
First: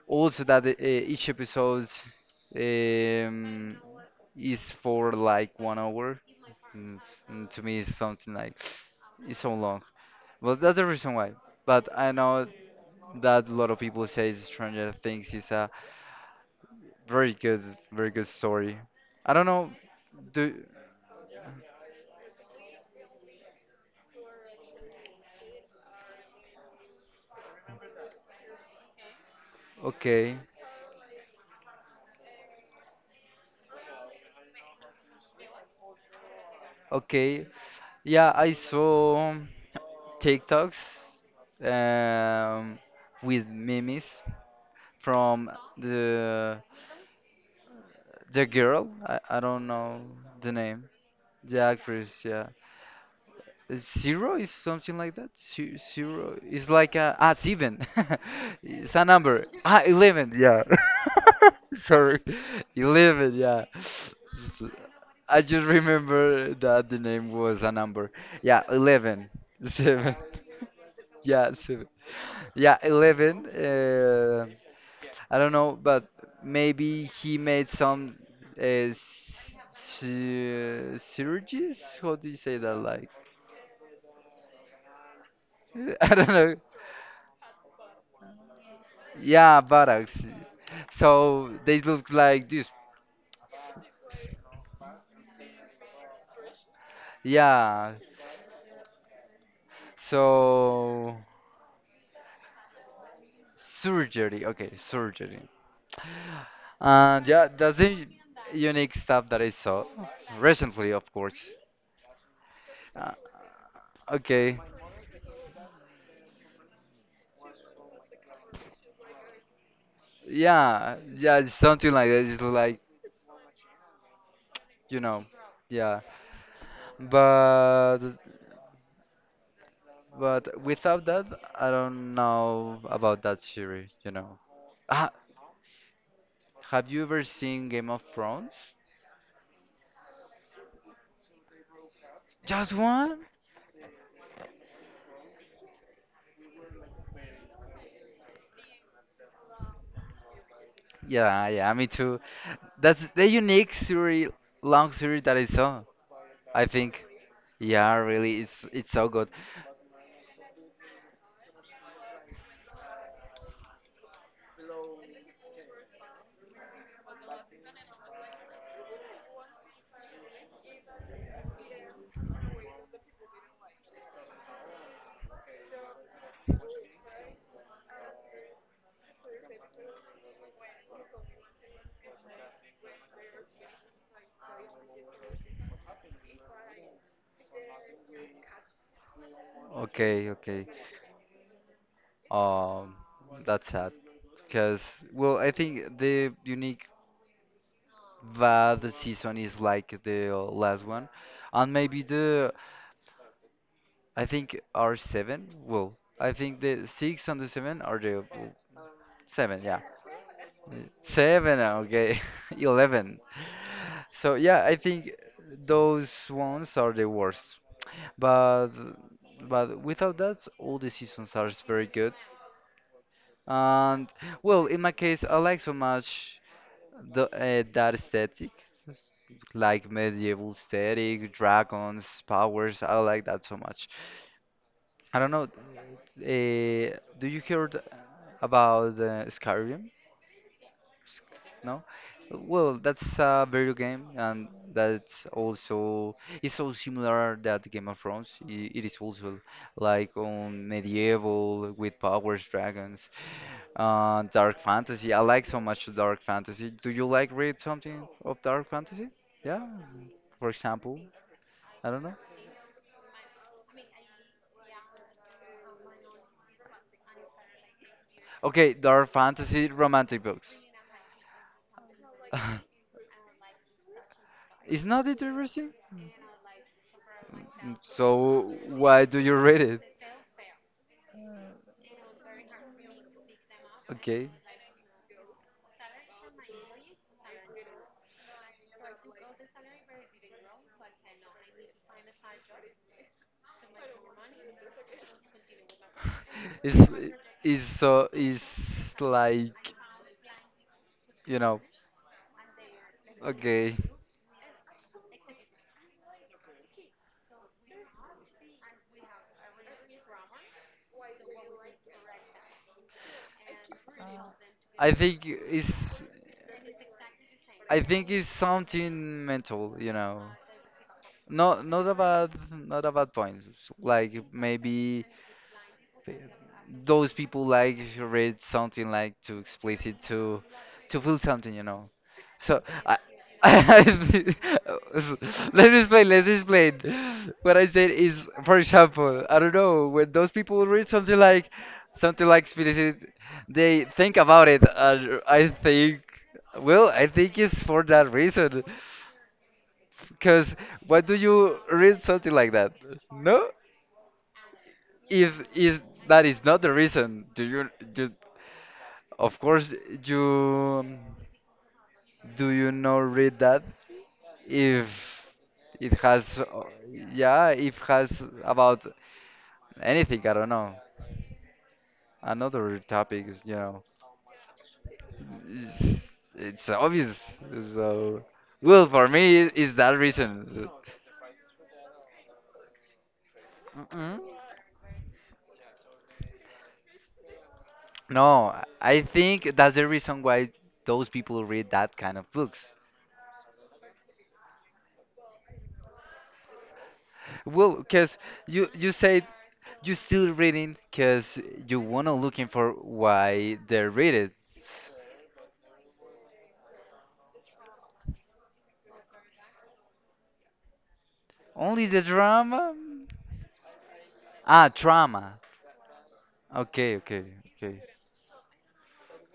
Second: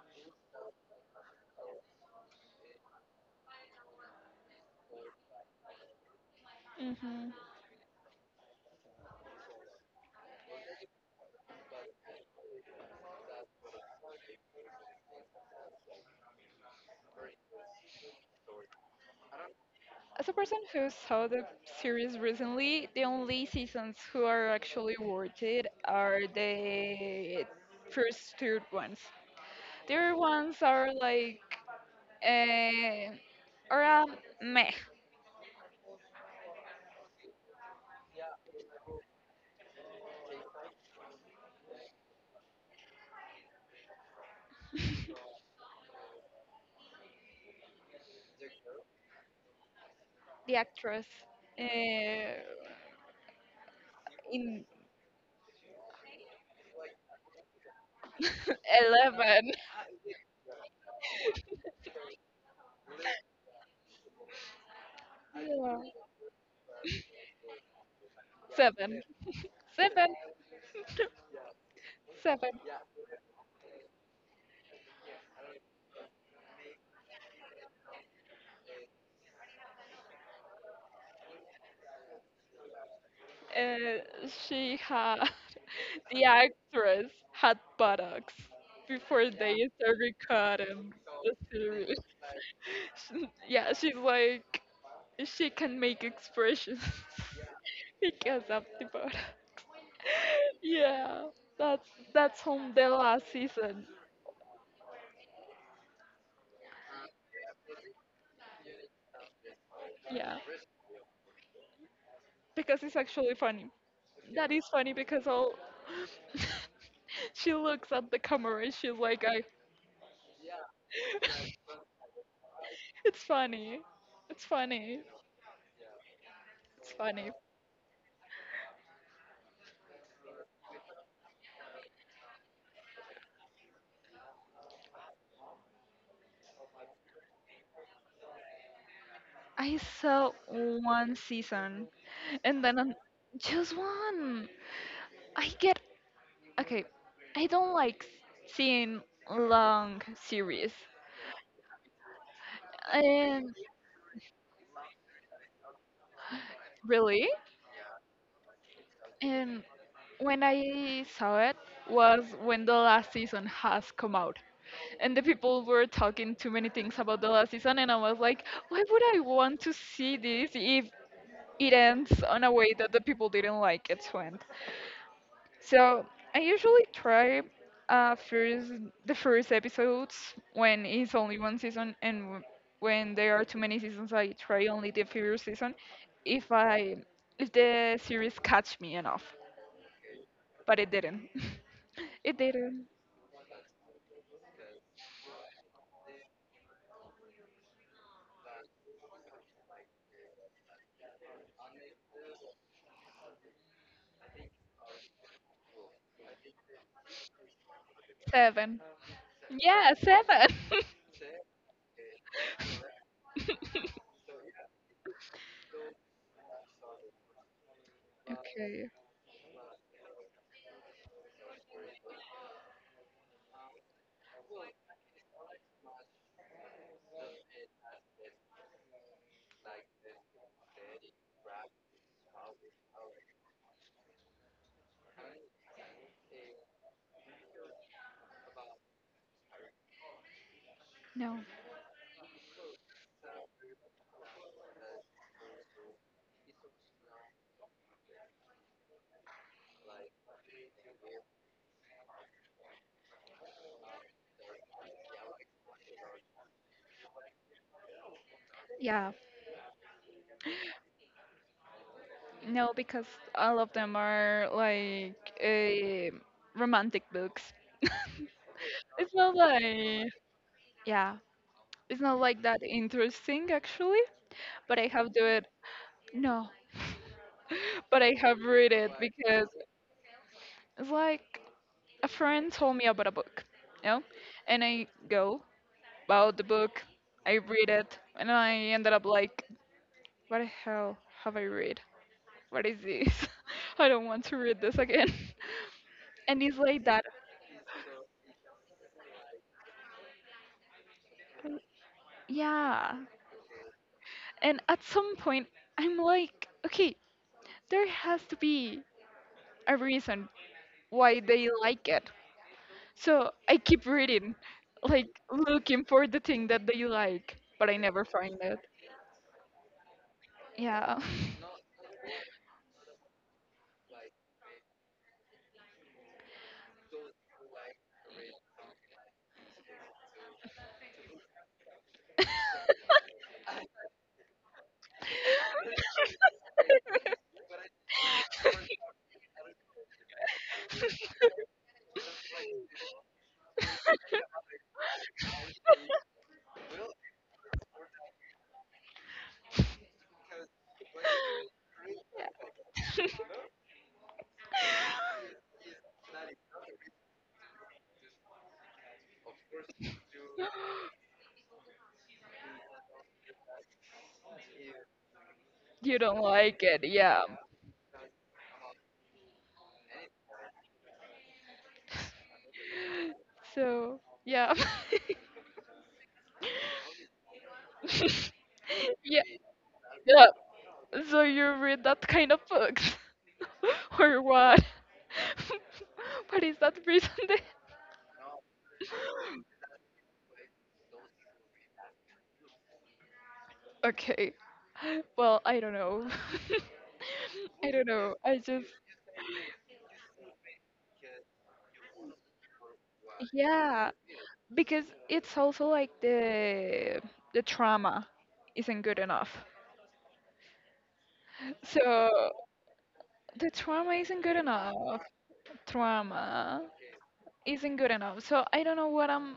[SPEAKER 1] also that each episode um, is for like 1 hour. And, s-
[SPEAKER 2] Hmm.
[SPEAKER 1] and to me, it's something like it's so long. Well, that's the reason why. But I know that a lot of people say Stranger Things is a very good, very good story. I don't know.
[SPEAKER 2] As a
[SPEAKER 1] Do
[SPEAKER 2] person who saw the series recently, the only seasons who are actually worth it are the first two ones. The other
[SPEAKER 1] Okay,
[SPEAKER 2] ones are like uh, are a meh.
[SPEAKER 1] okay. Yeah, I saw TikToks um, with memes from the the girl. I don't know the
[SPEAKER 2] The
[SPEAKER 1] name.
[SPEAKER 2] actress
[SPEAKER 1] The actress,
[SPEAKER 2] uh,
[SPEAKER 1] yeah. Zero is
[SPEAKER 2] in
[SPEAKER 1] something like that. Zero is like a ah seven. It's a number.
[SPEAKER 2] eleven,
[SPEAKER 1] Ah, 11. Yeah. Sorry, 11. Yeah. Just- I just
[SPEAKER 2] yeah.
[SPEAKER 1] remember that the name was a number. Yeah,
[SPEAKER 2] Seven,
[SPEAKER 1] 11.
[SPEAKER 2] seven,
[SPEAKER 1] Seven. Yeah, seven.
[SPEAKER 2] seven.
[SPEAKER 1] Yeah, 11. I don't know, but maybe he made some synergies. How do you say that? Like,
[SPEAKER 2] Uh, she has.
[SPEAKER 1] I
[SPEAKER 2] The
[SPEAKER 1] don't know.
[SPEAKER 2] actress had buttocks before
[SPEAKER 1] Yeah,
[SPEAKER 2] they started
[SPEAKER 1] buttocks.
[SPEAKER 2] recording the
[SPEAKER 1] So they
[SPEAKER 2] series.
[SPEAKER 1] look like this.
[SPEAKER 2] She- yeah, she's like she can make expressions
[SPEAKER 1] Yeah.
[SPEAKER 2] because of the buttocks.
[SPEAKER 1] So
[SPEAKER 2] yeah, that's that's from the last season.
[SPEAKER 1] surgery. Okay, surgery. And yeah, that's the unique stuff that I saw
[SPEAKER 2] Yeah,
[SPEAKER 1] recently, of course.
[SPEAKER 2] because it's
[SPEAKER 1] Uh,
[SPEAKER 2] actually funny. That
[SPEAKER 1] okay.
[SPEAKER 2] is funny because all she looks at the camera and she's like, I.
[SPEAKER 1] Yeah, yeah, it's something like that. It's like,
[SPEAKER 2] It's funny. It's funny.
[SPEAKER 1] you know, yeah.
[SPEAKER 2] It's funny.
[SPEAKER 1] But without that, I don't know about that series, you know. Ah, have you ever seen Game of Thrones?
[SPEAKER 2] I saw one season and
[SPEAKER 1] Just
[SPEAKER 2] then I'm,
[SPEAKER 1] one?
[SPEAKER 2] just one. I get okay. I don't like seeing long series.
[SPEAKER 1] Yeah, yeah, me too. That's the
[SPEAKER 2] And
[SPEAKER 1] unique series, long series that I saw. I think.
[SPEAKER 2] really,
[SPEAKER 1] Yeah, really, it's so good.
[SPEAKER 2] and when I saw it was when the last season has come out. And the people were talking too many things about the last season and I was like, why would I want to see this if it ends on a way that the people didn't like it to end? So I usually try first the first episodes when it's only one season, and when there are too many seasons, I try only the first season if I if the series catch me enough.
[SPEAKER 1] Okay, okay.
[SPEAKER 2] But it didn't. It didn't.
[SPEAKER 1] Um, that's sad. Cause well, I think the unique bad season is like the last one, and maybe the I think are seven. Well, I think the six and the seven are the well,
[SPEAKER 2] Seven.
[SPEAKER 1] seven. Yeah,
[SPEAKER 2] Yeah, seven.
[SPEAKER 1] Mm, seven. Okay, 11. So yeah, I think those ones are the worst. But
[SPEAKER 2] Okay.
[SPEAKER 1] without that, all the seasons are very good. And well, in my case, I like so much the that aesthetic, like medieval aesthetic, dragons, powers. I like that so much. I don't know. Do you heard about Skyrim?
[SPEAKER 2] No.
[SPEAKER 1] No? Well, that's a video game, and that's also it's so similar that Game of Thrones. It is also like on medieval with powers, dragons, dark fantasy. I like so much dark fantasy. Do you like read something of dark
[SPEAKER 2] Yeah.
[SPEAKER 1] fantasy? Yeah, for example, I don't know.
[SPEAKER 2] No, because all of them are like uh, romantic books.
[SPEAKER 1] Okay,
[SPEAKER 2] It's
[SPEAKER 1] dark
[SPEAKER 2] not
[SPEAKER 1] fantasy
[SPEAKER 2] like
[SPEAKER 1] romantic books.
[SPEAKER 2] yeah, it's not like that interesting actually. But I
[SPEAKER 1] It's not
[SPEAKER 2] have do it
[SPEAKER 1] interesting?
[SPEAKER 2] no,
[SPEAKER 1] Mm,
[SPEAKER 2] but I have
[SPEAKER 1] so
[SPEAKER 2] read it
[SPEAKER 1] why do you
[SPEAKER 2] because
[SPEAKER 1] read it?
[SPEAKER 2] it's like a friend told me about a book, you know,
[SPEAKER 1] Okay.
[SPEAKER 2] and I go about the book, I read it, and I ended up like, what the hell have I read? What is this? I don't want to read this again. And it's like that,
[SPEAKER 1] It's so it's like you know.
[SPEAKER 2] yeah.
[SPEAKER 1] Okay.
[SPEAKER 2] And at some point, I'm like, okay, there has to be a reason why they like it. So I keep reading,
[SPEAKER 1] I
[SPEAKER 2] like
[SPEAKER 1] think it's
[SPEAKER 2] looking for the thing that they like, but I
[SPEAKER 1] I
[SPEAKER 2] never
[SPEAKER 1] think it's
[SPEAKER 2] find it.
[SPEAKER 1] something mental, you know.
[SPEAKER 2] Yeah.
[SPEAKER 1] Not about not about points. Like maybe th- those people like read something like too explicit to feel something, you know. So I, I thi- let me explain. Let's explain. What I said is, for example, I don't know when those people read something like explicit, they think about it. And I think, well, I think it's for that reason, because why do you read something like that?
[SPEAKER 2] Yeah.
[SPEAKER 1] No, if is that is not the reason. Do you do? Of course, you do you know read that if it
[SPEAKER 2] You don't
[SPEAKER 1] has
[SPEAKER 2] like it, yeah.
[SPEAKER 1] yeah if has about anything I don't know another topic you know
[SPEAKER 2] So yeah.
[SPEAKER 1] it's, it's obvious so well for
[SPEAKER 2] yeah.
[SPEAKER 1] me is that
[SPEAKER 2] Yeah.
[SPEAKER 1] reason.
[SPEAKER 2] So you read that kind of books or
[SPEAKER 1] Mm-mm.
[SPEAKER 2] what? What is that reason then?
[SPEAKER 1] No, I think that's the reason why those people read that kind of books.
[SPEAKER 2] Okay. Well, I don't know. I
[SPEAKER 1] Well,
[SPEAKER 2] don't know.
[SPEAKER 1] because
[SPEAKER 2] I just
[SPEAKER 1] you said you still reading because you wanna looking for why they
[SPEAKER 2] yeah,
[SPEAKER 1] read it.
[SPEAKER 2] because it's also like the trauma isn't good enough.
[SPEAKER 1] Only the
[SPEAKER 2] So
[SPEAKER 1] drama?
[SPEAKER 2] the trauma isn't good
[SPEAKER 1] Ah,
[SPEAKER 2] enough.
[SPEAKER 1] drama.
[SPEAKER 2] Trauma
[SPEAKER 1] Okay, okay,
[SPEAKER 2] isn't
[SPEAKER 1] okay.
[SPEAKER 2] good enough. So I don't know what I'm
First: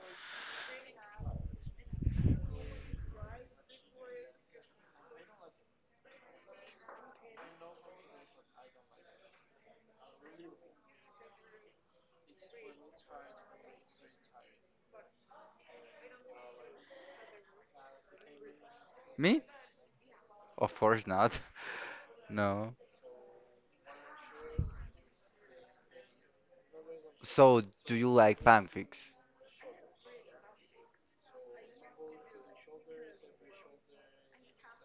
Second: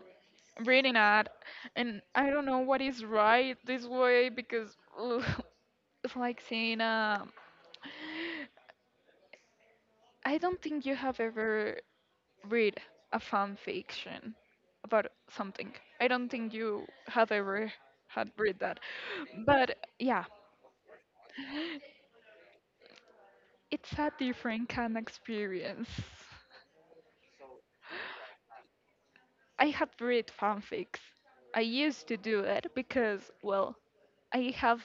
[SPEAKER 2] reading at, and I don't know what is right this way because ugh, it's like saying, I don't think you have ever read a fan fiction about something. I don't think you have ever had read that.
[SPEAKER 1] Me?
[SPEAKER 2] But yeah,
[SPEAKER 1] Of course not. No.
[SPEAKER 2] it's a different kind of experience.
[SPEAKER 1] So, do you like fanfics?
[SPEAKER 2] I had read fanfics. I used to do it because, well, I have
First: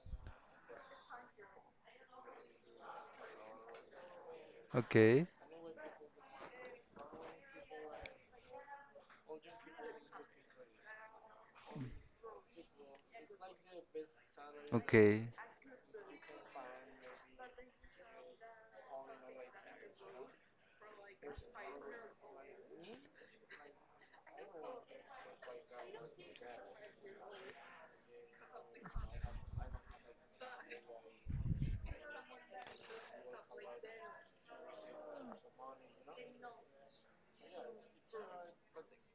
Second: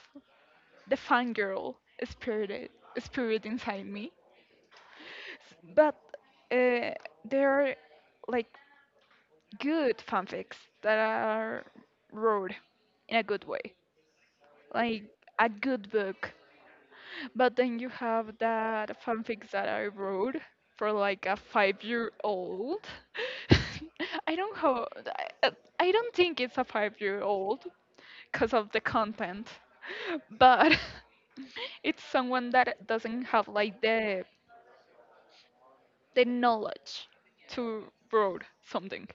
[SPEAKER 2] the fangirl spirit spirit inside me.
[SPEAKER 1] Okay,
[SPEAKER 2] But uh, there are like good fanfics that are wrote in a good way, like
[SPEAKER 1] okay,
[SPEAKER 2] a good book. But then you have that fanfics that I wrote for like a 5-year-old. I don't ho I, I don't think it's a 5-year-old because of the content, but it's someone that doesn't have like the knowledge to wrote something.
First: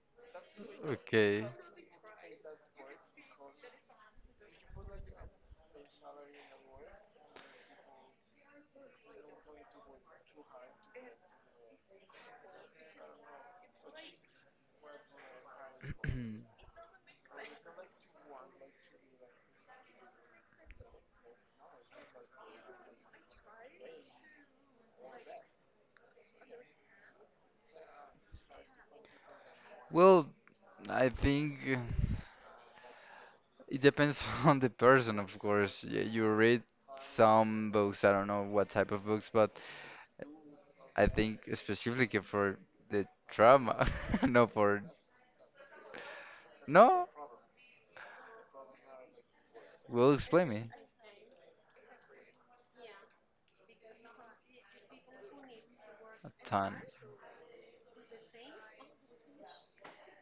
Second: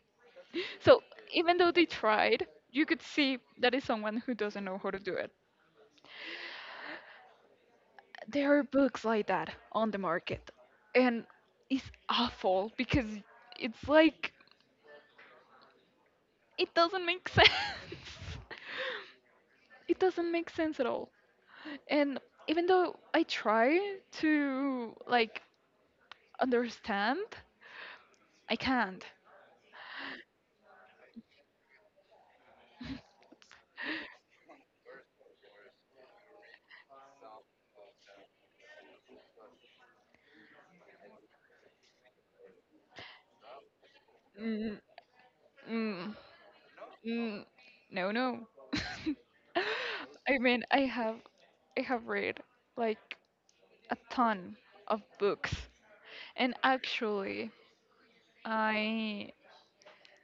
[SPEAKER 2] So
[SPEAKER 1] okay.
[SPEAKER 2] even though they tried, you could see that is someone who doesn't know how to do it. There are books like that on the market and it's awful because it's like
[SPEAKER 1] Mm,
[SPEAKER 2] it doesn't make sense. It doesn't make sense at all and even though I try to like understand I can't.
[SPEAKER 1] well, I think. It depends on the person, of course. You read some books, I don't know what type of books, but I think specifically for the trauma, no
[SPEAKER 2] Mm,
[SPEAKER 1] for
[SPEAKER 2] mm,
[SPEAKER 1] no,
[SPEAKER 2] mm, no, no.
[SPEAKER 1] will
[SPEAKER 2] I
[SPEAKER 1] explain
[SPEAKER 2] mean
[SPEAKER 1] me
[SPEAKER 2] I have read like a ton of books
[SPEAKER 1] a
[SPEAKER 2] and
[SPEAKER 1] ton.
[SPEAKER 2] actually i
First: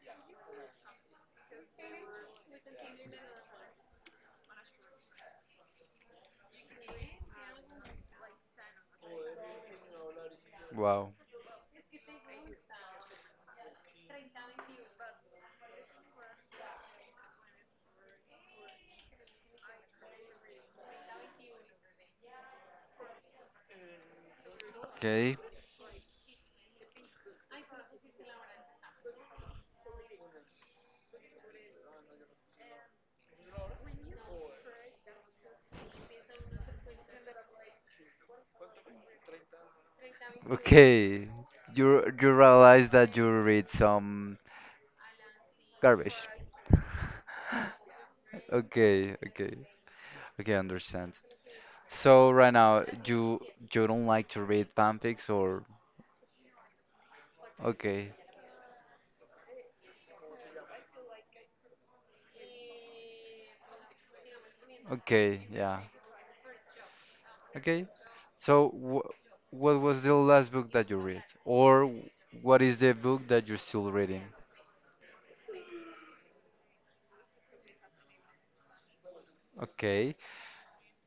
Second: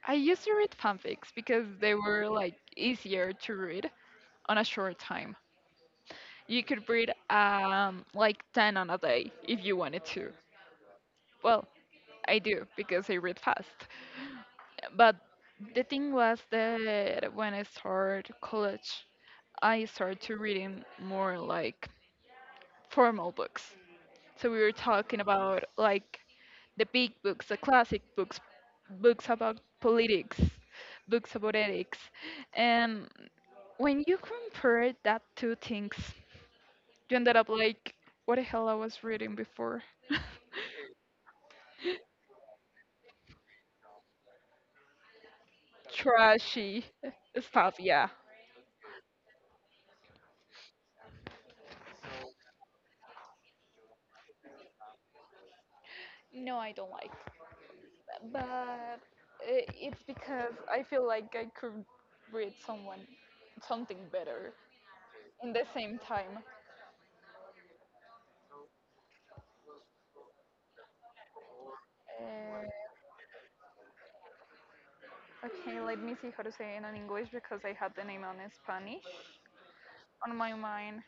[SPEAKER 2] I used to read fanfics because they were like easier to read on a short time. You could read like 10 on a day if you wanted to.
[SPEAKER 1] Wow.
[SPEAKER 2] Well, I do because I read fast. But the thing was that when I started college, I started to reading more like formal books. So we were talking
[SPEAKER 1] Okay.
[SPEAKER 2] about like the big books, the classic books, books about politics, books about ethics, and when you compare that two things, you ended up like, what the hell I was reading before?
[SPEAKER 1] Okay. You realize that you read some garbage.
[SPEAKER 2] Trashy stuff, yeah.
[SPEAKER 1] Okay, okay. Okay, understand. So right now you don't like to read fanfics or
[SPEAKER 2] No, I don't like
[SPEAKER 1] okay.
[SPEAKER 2] that, but it's because I feel like I could read someone something better
[SPEAKER 1] Okay,
[SPEAKER 2] in the
[SPEAKER 1] yeah.
[SPEAKER 2] same time.
[SPEAKER 1] Okay. So, wh what was the last book that you read? Or what
[SPEAKER 2] Uh,
[SPEAKER 1] is the book that you're still reading?
[SPEAKER 2] okay, let me see how to say it in English because I had the name on Spanish
[SPEAKER 1] Okay.
[SPEAKER 2] on my mind.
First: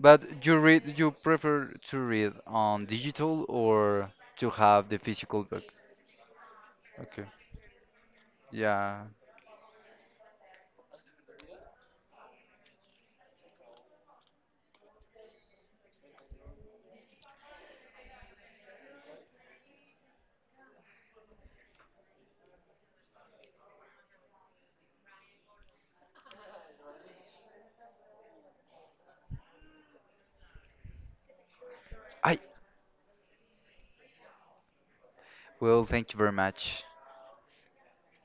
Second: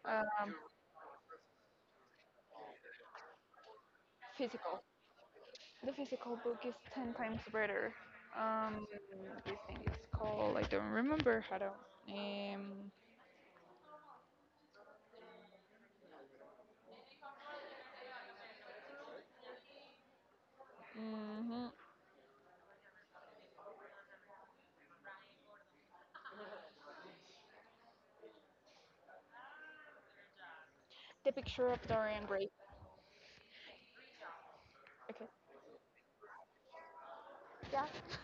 [SPEAKER 1] But
[SPEAKER 2] Um,
[SPEAKER 1] you read, you prefer to read on digital or to
[SPEAKER 2] physical.
[SPEAKER 1] have the physical book?
[SPEAKER 2] The physical book is ten
[SPEAKER 1] Okay.
[SPEAKER 2] times better. Um,
[SPEAKER 1] Yeah.
[SPEAKER 2] this thing is called I don't remember how to. Um, mhm, The picture of Dorian
[SPEAKER 1] I,
[SPEAKER 2] Gray. Okay.
[SPEAKER 1] well, thank you very much.
[SPEAKER 2] Yeah.